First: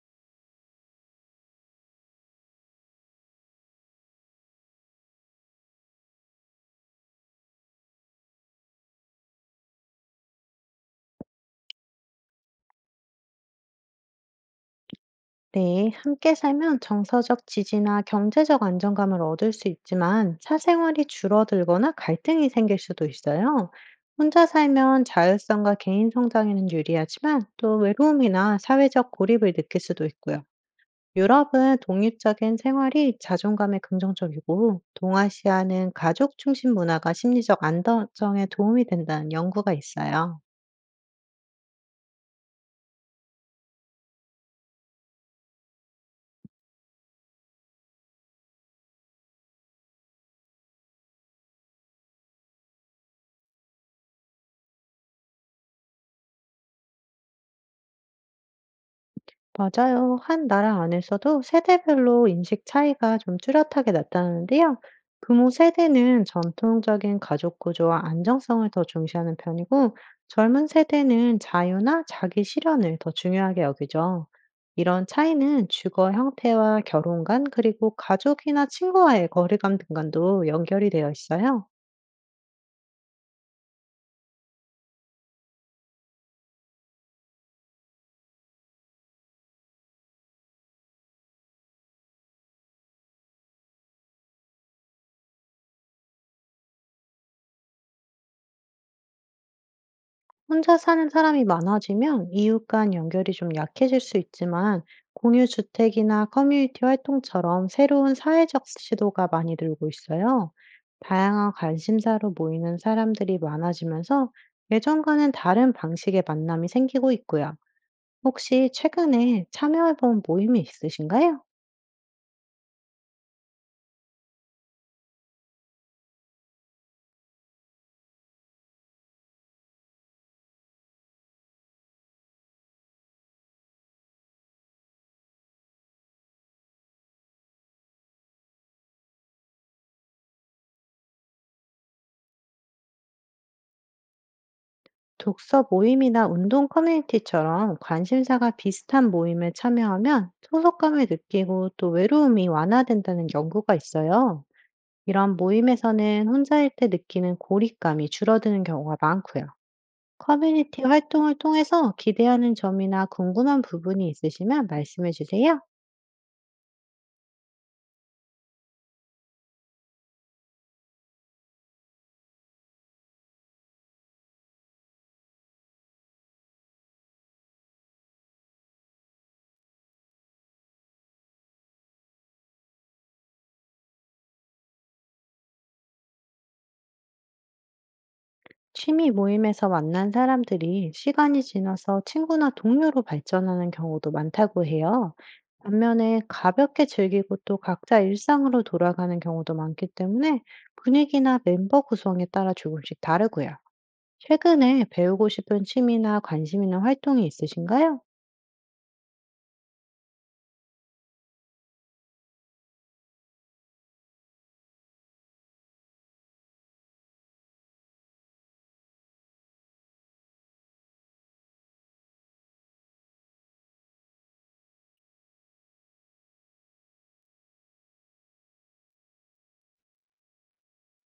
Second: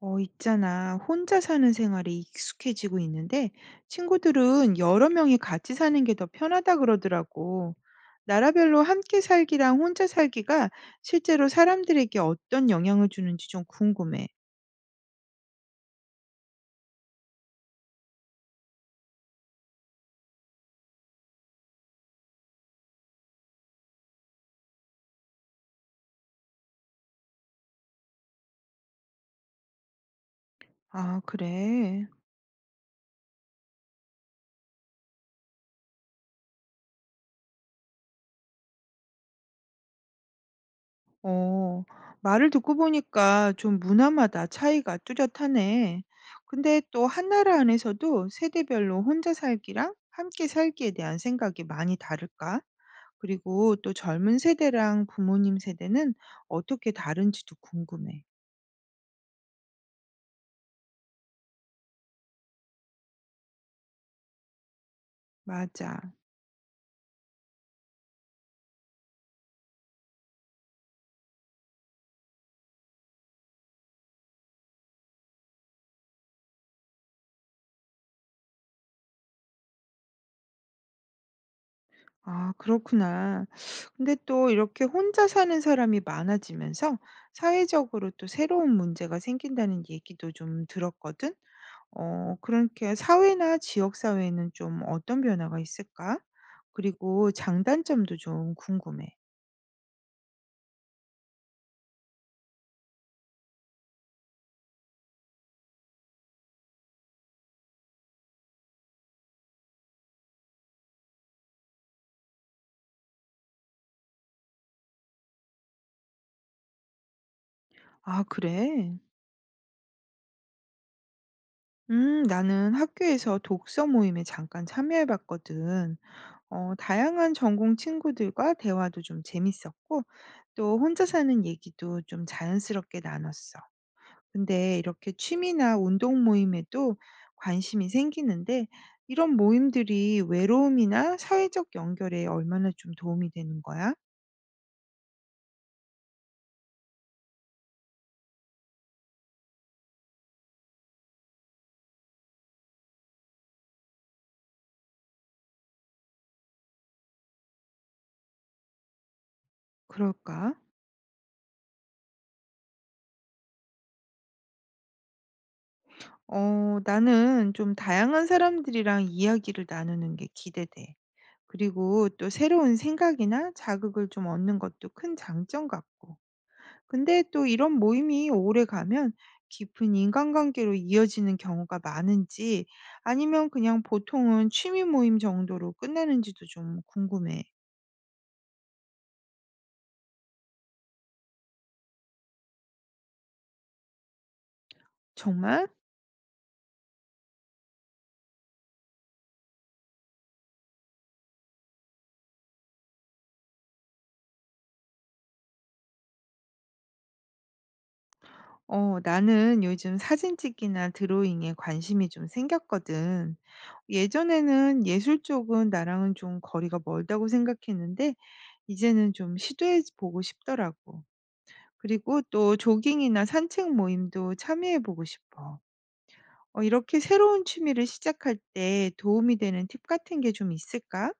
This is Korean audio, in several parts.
어, 있잖아. 혼자 사는 생활에 익숙해지고 있는데 친구들은 여러 명이 같이 사는 게 더 편하다 그러더라고. 나라별로 함께 살기랑 혼자 살기가 실제로 사람들에게 어떤 영향을 주는지 좀 궁금해. 네, 함께 살면 정서적 지지나 경제적 안정감을 얻을 수 있지만 사생활이 줄어들거나 갈등이 생길 수도 있어요. 혼자 살면 자율성과 개인 성장에는 유리하지만 또 외로움이나 사회적 고립을 느낄 수도 있고요. 아, 유럽은 그래. 독립적인 생활이 자존감에 긍정적이고, 동아시아는 가족 중심 문화가 심리적 안정에 도움이 된다는 연구가 있어요. 어, 말을 듣고 보니까 좀 문화마다 차이가 뚜렷하네. 근데 또 한 나라 안에서도 세대별로 혼자 살기랑 함께 살기에 대한 생각이 많이 다를까? 그리고 또 젊은 세대랑 부모님 세대는 어떻게 다른지도 궁금해. 맞아요. 한 나라 안에서도 세대별로 인식 차이가 좀 뚜렷하게 나타나는데요. 부모 맞아. 세대는 전통적인 가족 구조와 안정성을 더 중시하는 편이고, 젊은 세대는 자유나 자기 실현을 더 중요하게 여기죠. 이런 차이는 주거 형태와 결혼관, 그리고 가족이나 친구와의 거리감 등간도 연결이 되어 있어요. 아, 그렇구나. 근데 또 이렇게 혼자 사는 사람이 많아지면서 사회적으로 또 새로운 문제가 생긴다는 얘기도 좀 들었거든. 어, 그러니까 사회나 지역 사회에는 좀 어떤 변화가 있을까? 그리고 장단점도 좀 궁금해. 혼자 사는 사람이 많아지면 이웃 간 연결이 좀 약해질 수 있지만, 공유 주택이나 커뮤니티 활동처럼 새로운 사회적 시도가 많이 늘고 있어요. 다양한 관심사로 모이는 사람들이 많아지면서 예전과는 다른 방식의 만남이 생기고 있고요. 아, 혹시 그래? 최근에 참여해본 모임이 있으신가요? 나는 학교에서 독서 모임에 잠깐 참여해 봤거든. 어, 다양한 전공 친구들과 대화도 좀 재밌었고, 또 혼자 사는 얘기도 좀 자연스럽게 나눴어. 근데 이렇게 취미나 운동 모임에도 관심이 생기는데, 이런 모임들이 외로움이나 사회적 연결에 얼마나 좀 도움이 되는 거야? 독서 모임이나 운동 커뮤니티처럼 관심사가 비슷한 모임에 참여하면 소속감을 느끼고 또 외로움이 완화된다는 연구가 있어요. 이런 모임에서는 혼자일 때 느끼는 고립감이 줄어드는 경우가 많고요. 그럴까? 커뮤니티 활동을 통해서 기대하는 점이나 궁금한 부분이 있으시면 말씀해 주세요. 어, 나는 좀 다양한 사람들이랑 이야기를 나누는 게 기대돼. 그리고 또 새로운 생각이나 자극을 좀 얻는 것도 큰 장점 같고. 근데 또 이런 모임이 오래 가면 깊은 인간관계로 이어지는 경우가 많은지 아니면 그냥 보통은 취미 모임 정도로 끝나는지도 좀 궁금해. 취미 모임에서 만난 사람들이 시간이 지나서 친구나 동료로 발전하는 경우도 많다고 해요. 정말? 반면에 가볍게 즐기고 또 각자 일상으로 돌아가는 경우도 많기 때문에, 분위기나 멤버 구성에 따라 조금씩 다르고요. 최근에 배우고 싶은 취미나 관심 있는 활동이 있으신가요? 어, 나는 요즘 사진 찍기나 드로잉에 관심이 좀 생겼거든. 예전에는 예술 쪽은 나랑은 좀 거리가 멀다고 생각했는데 이제는 좀 시도해 보고 싶더라고. 그리고 또 조깅이나 산책 모임도 참여해 보고 싶어. 어 이렇게 새로운 취미를 시작할 때 도움이 되는 팁 같은 게 좀 있을까?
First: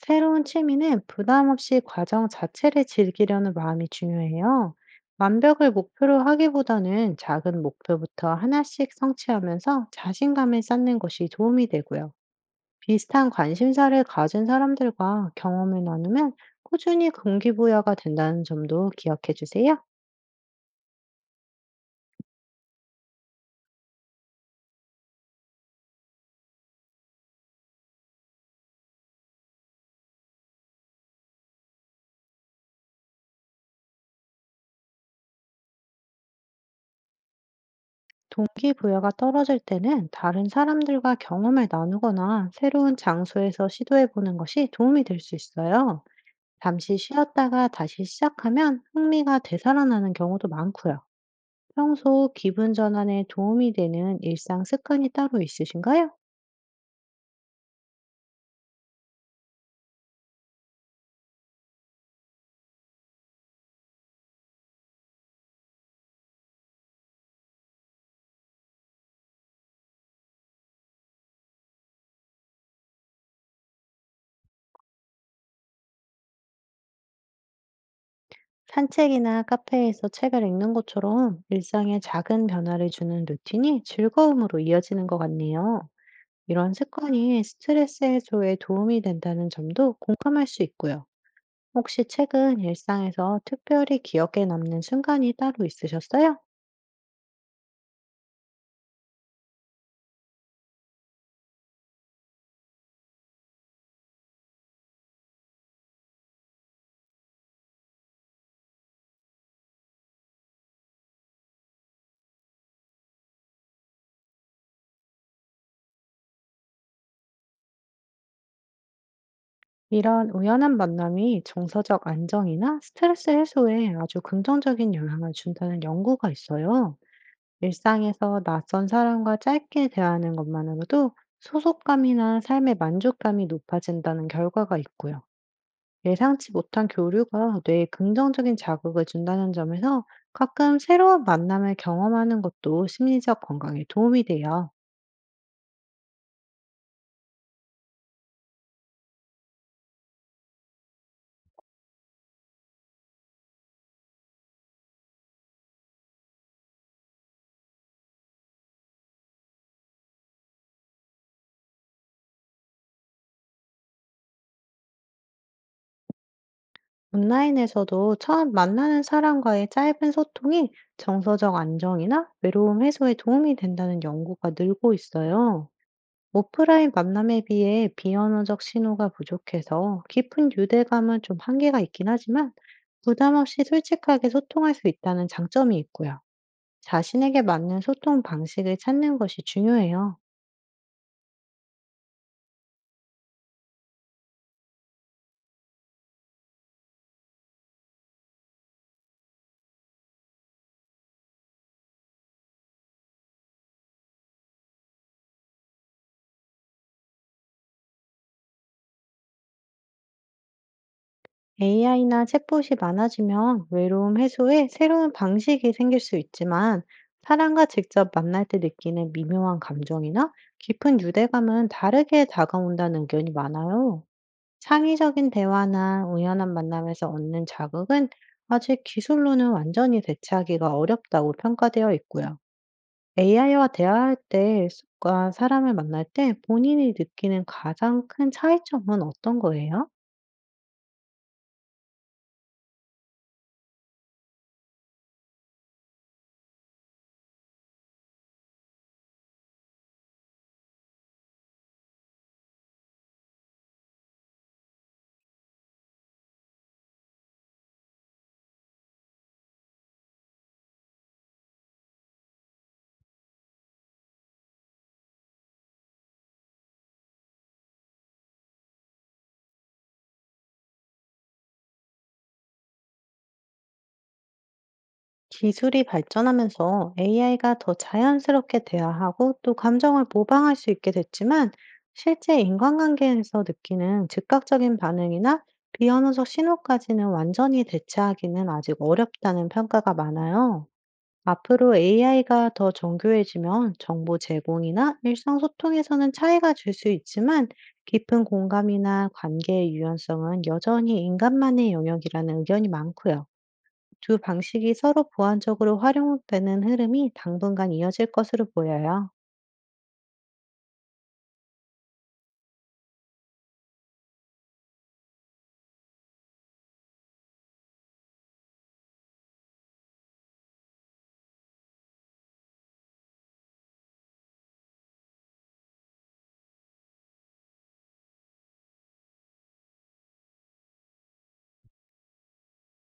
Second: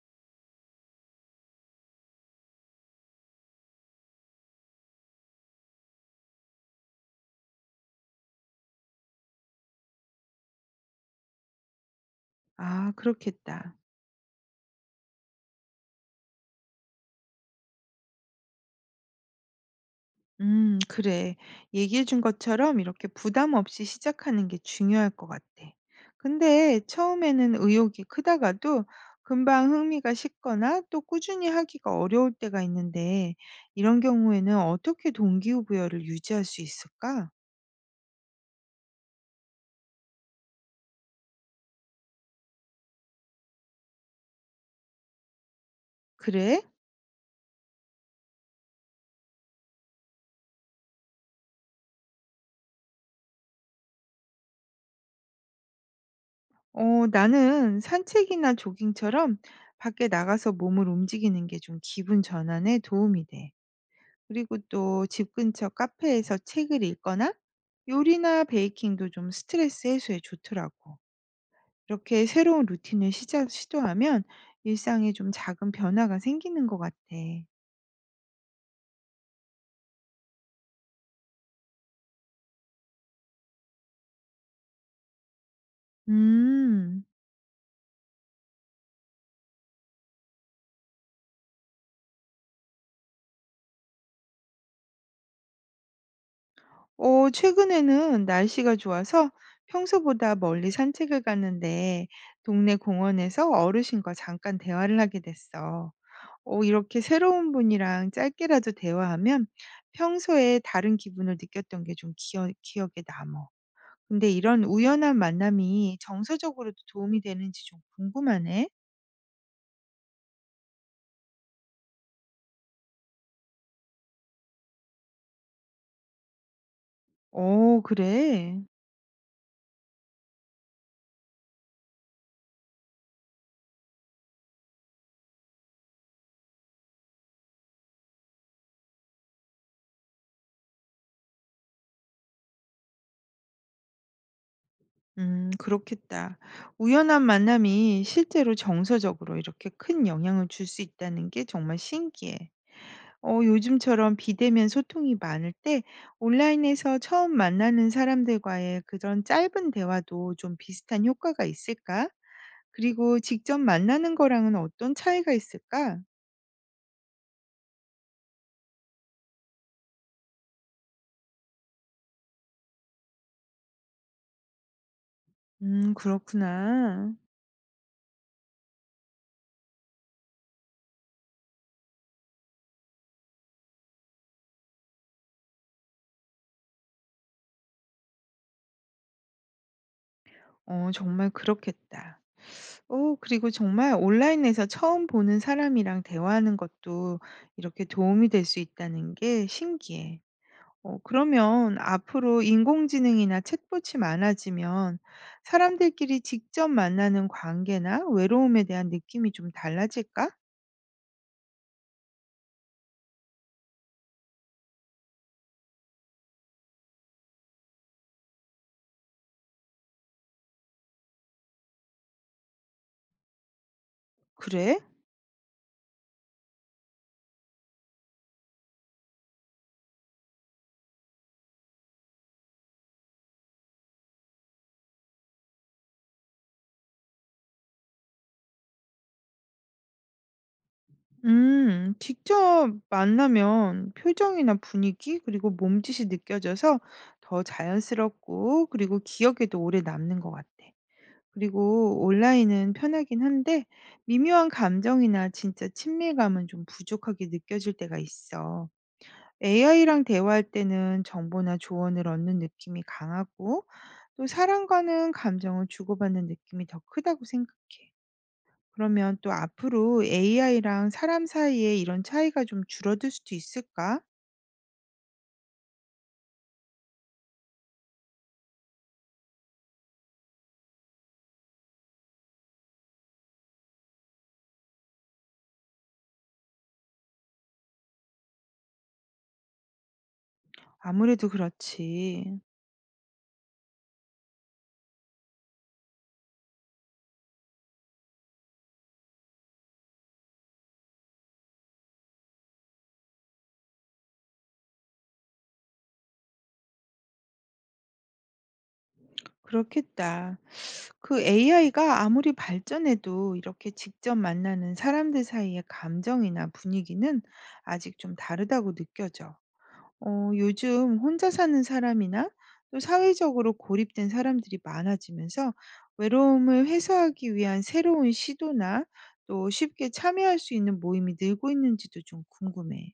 새로운 취미는 부담 없이 과정 자체를 즐기려는 마음이 중요해요. 완벽을 목표로 하기보다는 작은 목표부터 하나씩 성취하면서 자신감을 쌓는 것이 도움이 되고요. 아 비슷한 그렇겠다. 관심사를 가진 사람들과 경험을 나누면 꾸준히 동기부여가 된다는 점도 기억해 주세요. 그래. 얘기해 준 것처럼 이렇게 부담 없이 시작하는 게 중요할 것 같아. 근데 처음에는 의욕이 크다가도 금방 흥미가 식거나 또 꾸준히 하기가 어려울 때가 있는데 이런 경우에는 어떻게 동기부여를 유지할 수 있을까? 동기부여가 떨어질 때는 다른 사람들과 경험을 나누거나 새로운 장소에서 시도해 보는 것이 도움이 될 수 있어요. 그래? 잠시 쉬었다가 다시 시작하면 흥미가 되살아나는 경우도 많고요. 평소 기분 전환에 도움이 되는 일상 습관이 따로 있으신가요? 어, 나는 산책이나 조깅처럼 밖에 나가서 몸을 움직이는 게 좀 기분 전환에 도움이 돼. 그리고 또 집 근처 카페에서 책을 읽거나 요리나 베이킹도 좀 스트레스 해소에 좋더라고. 이렇게 새로운 루틴을 시도하면 일상에 좀 작은 변화가 생기는 것 같아. 산책이나 카페에서 책을 읽는 것처럼 일상에 작은 변화를 주는 루틴이 즐거움으로 이어지는 것 같네요. 이런 음. 습관이 스트레스 해소에 도움이 된다는 점도 공감할 수 있고요. 혹시 최근 일상에서 특별히 기억에 남는 순간이 따로 있으셨어요? 어, 최근에는 날씨가 좋아서 평소보다 멀리 산책을 갔는데 동네 공원에서 어르신과 잠깐 대화를 하게 됐어. 어, 이렇게 새로운 분이랑 짧게라도 대화하면 평소에 다른 기분을 느꼈던 게 좀 기억에 남어. 근데 이런 우연한 만남이 정서적으로도 도움이 되는지 좀 궁금하네. 이런 우연한 만남이 정서적 안정이나 스트레스 해소에 아주 긍정적인 영향을 준다는 연구가 있어요. 어, 일상에서 그래. 낯선 사람과 짧게 대화하는 것만으로도 소속감이나 삶의 만족감이 높아진다는 결과가 있고요. 예상치 못한 교류가 뇌에 긍정적인 자극을 준다는 점에서, 가끔 새로운 만남을 경험하는 것도 심리적 건강에 도움이 돼요. 그렇겠다. 우연한 만남이 실제로 정서적으로 이렇게 큰 영향을 줄 수 있다는 게 정말 신기해. 어, 요즘처럼 비대면 소통이 많을 때 온라인에서 처음 만나는 사람들과의 그런 짧은 대화도 좀 비슷한 효과가 있을까? 그리고 직접 만나는 거랑은 어떤 차이가 있을까? 온라인에서도 처음 만나는 사람과의 짧은 소통이 정서적 안정이나 외로움 해소에 도움이 된다는 연구가 늘고 있어요. 오프라인 그렇구나. 만남에 비해 비언어적 신호가 부족해서 깊은 유대감은 좀 한계가 있긴 하지만, 부담 없이 솔직하게 소통할 수 있다는 장점이 있고요. 자신에게 맞는 소통 방식을 찾는 것이 중요해요. 어, 정말 그렇겠다. 오, 그리고 정말 온라인에서 처음 보는 사람이랑 대화하는 것도 이렇게 도움이 될 수 있다는 게 신기해. 어 그러면 앞으로 인공지능이나 챗봇이 많아지면 사람들끼리 직접 만나는 관계나 외로움에 대한 느낌이 좀 달라질까? AI나 챗봇이 많아지면 외로움 해소에 새로운 방식이 생길 수 있지만, 사람과 직접 만날 때 느끼는 미묘한 감정이나 깊은 유대감은 다르게 다가온다는 의견이 많아요. 그래? 창의적인 대화나 우연한 만남에서 얻는 자극은 아직 기술로는 완전히 대체하기가 어렵다고 평가되어 있고요. AI와 대화할 때과 사람을 만날 때 본인이 느끼는 가장 큰 차이점은 어떤 거예요? 직접 만나면 표정이나 분위기 그리고 몸짓이 느껴져서 더 자연스럽고 그리고 기억에도 오래 남는 것 같아. 그리고 온라인은 편하긴 한데 미묘한 감정이나 진짜 친밀감은 좀 부족하게 느껴질 때가 있어. AI랑 대화할 때는 정보나 조언을 얻는 느낌이 강하고 또 사람과는 감정을 주고받는 느낌이 더 크다고 생각해. 그러면 또 앞으로 AI랑 사람 사이에 이런 차이가 좀 줄어들 수도 있을까? 기술이 발전하면서 AI가 더 자연스럽게 대화하고 또 감정을 모방할 수 있게 됐지만, 실제 인간관계에서 느끼는 즉각적인 반응이나 비언어적 신호까지는 완전히 대체하기는 아직 어렵다는 평가가 많아요. 아무래도 앞으로 그렇지. AI가 더 정교해지면 정보 제공이나 일상소통에서는 차이가 줄 수 있지만, 깊은 공감이나 관계의 유연성은 여전히 인간만의 영역이라는 의견이 많고요. 두 방식이 서로 보완적으로 활용되는 흐름이 당분간 이어질 것으로 보여요. 그렇겠다. 그 AI가 아무리 발전해도 이렇게 직접 만나는 사람들 사이의 감정이나 분위기는 아직 좀 다르다고 느껴져. 어, 요즘 혼자 사는 사람이나 또 사회적으로 고립된 사람들이 많아지면서 외로움을 해소하기 위한 새로운 시도나 또 쉽게 참여할 수 있는 모임이 늘고 있는지도 좀 궁금해.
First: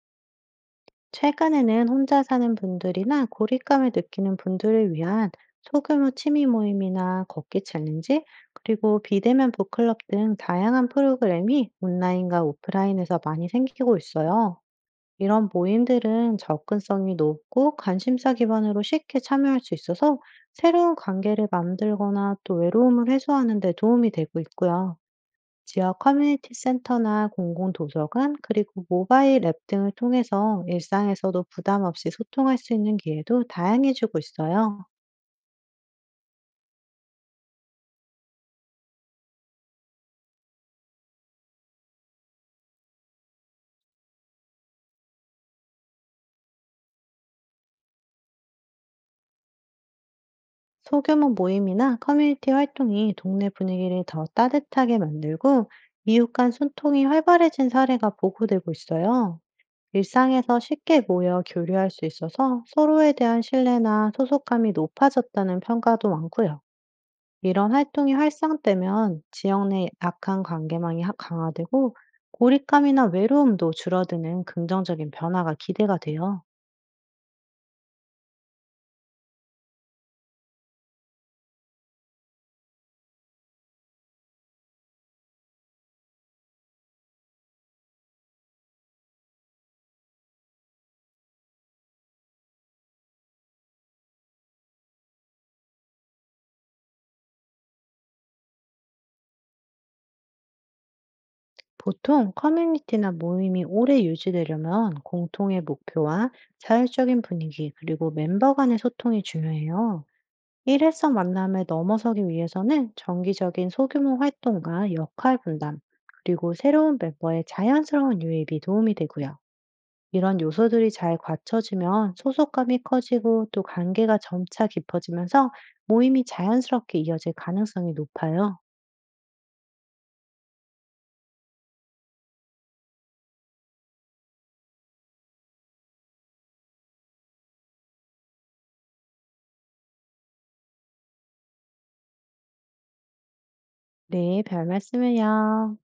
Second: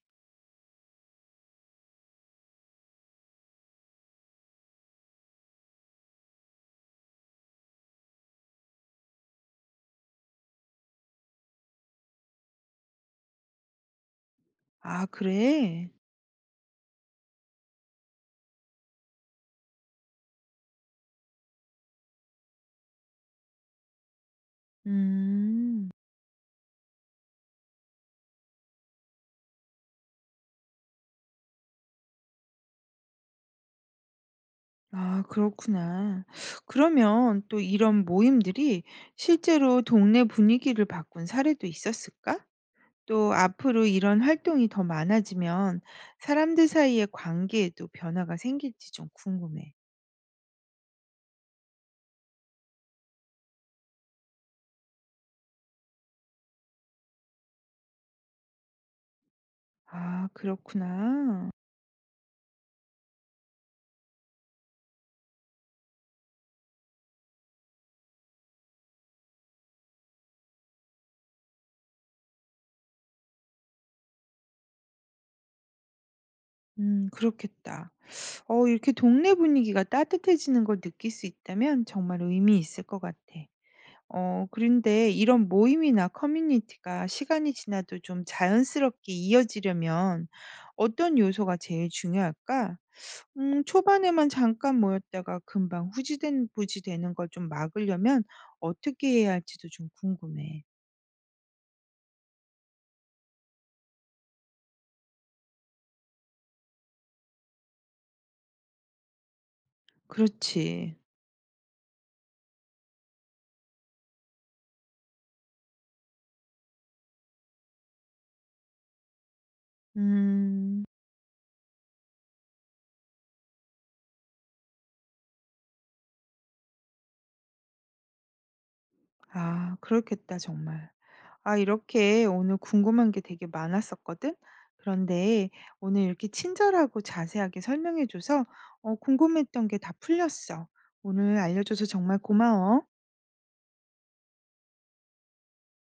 최근에는 혼자 사는 분들이나 고립감을 느끼는 분들을 위한 소규모 취미 모임이나 걷기 챌린지, 그리고 비대면 북클럽 등 다양한 프로그램이 온라인과 오프라인에서 많이 생기고 있어요. 아, 이런 그래? 모임들은 접근성이 높고 관심사 기반으로 쉽게 참여할 수 있어서 새로운 관계를 만들거나 또 외로움을 해소하는 데 도움이 되고 있고요. 음. 지역 커뮤니티 센터나 공공 도서관, 그리고 모바일 앱 등을 통해서 일상에서도 부담 없이 소통할 수 있는 기회도 다양해지고 있어요. 아, 그렇구나. 그러면 또 이런 모임들이 실제로 동네 분위기를 바꾼 사례도 있었을까? 또 앞으로 이런 활동이 더 많아지면 사람들 사이의 관계에도 변화가 생길지 좀 궁금해. 소규모 모임이나 커뮤니티 활동이 동네 분위기를 더 따뜻하게 만들고 이웃 간 소통이 활발해진 사례가 보고되고 있어요. 아, 일상에서 쉽게 모여 그렇구나. 교류할 수 있어서 서로에 대한 신뢰나 소속감이 높아졌다는 평가도 많고요. 이런 활동이 활성되면 지역 내 악한 관계망이 강화되고, 고립감이나 외로움도 줄어드는 긍정적인 변화가 기대가 돼요. 그렇겠다. 어, 이렇게 동네 분위기가 따뜻해지는 걸 느낄 수 있다면 정말 의미 있을 것 같아. 어 그런데 이런 모임이나 커뮤니티가 시간이 지나도 좀 자연스럽게 이어지려면 어떤 요소가 제일 중요할까? 초반에만 잠깐 모였다가 금방 후지된 부지되는 걸 좀 막으려면 어떻게 해야 할지도 좀 궁금해. 보통 커뮤니티나 모임이 오래 유지되려면 공통의 목표와 자율적인 분위기, 그리고 멤버 간의 소통이 중요해요. 그렇지. 일회성 만남을 넘어서기 위해서는 정기적인 소규모 활동과 역할 분담, 그리고 새로운 멤버의 자연스러운 유입이 도움이 되고요. 이런 음. 요소들이 잘 갖춰지면 소속감이 커지고 또 관계가 점차 깊어지면서 모임이 자연스럽게 이어질 가능성이 높아요. 아 그렇겠다 정말. 아, 이렇게 오늘 궁금한 게 되게 많았었거든? 그런데 오늘 이렇게 친절하고 자세하게 설명해줘서 어, 궁금했던 게 다 풀렸어. 오늘 알려줘서 정말 고마워. 네, 별 말씀을요.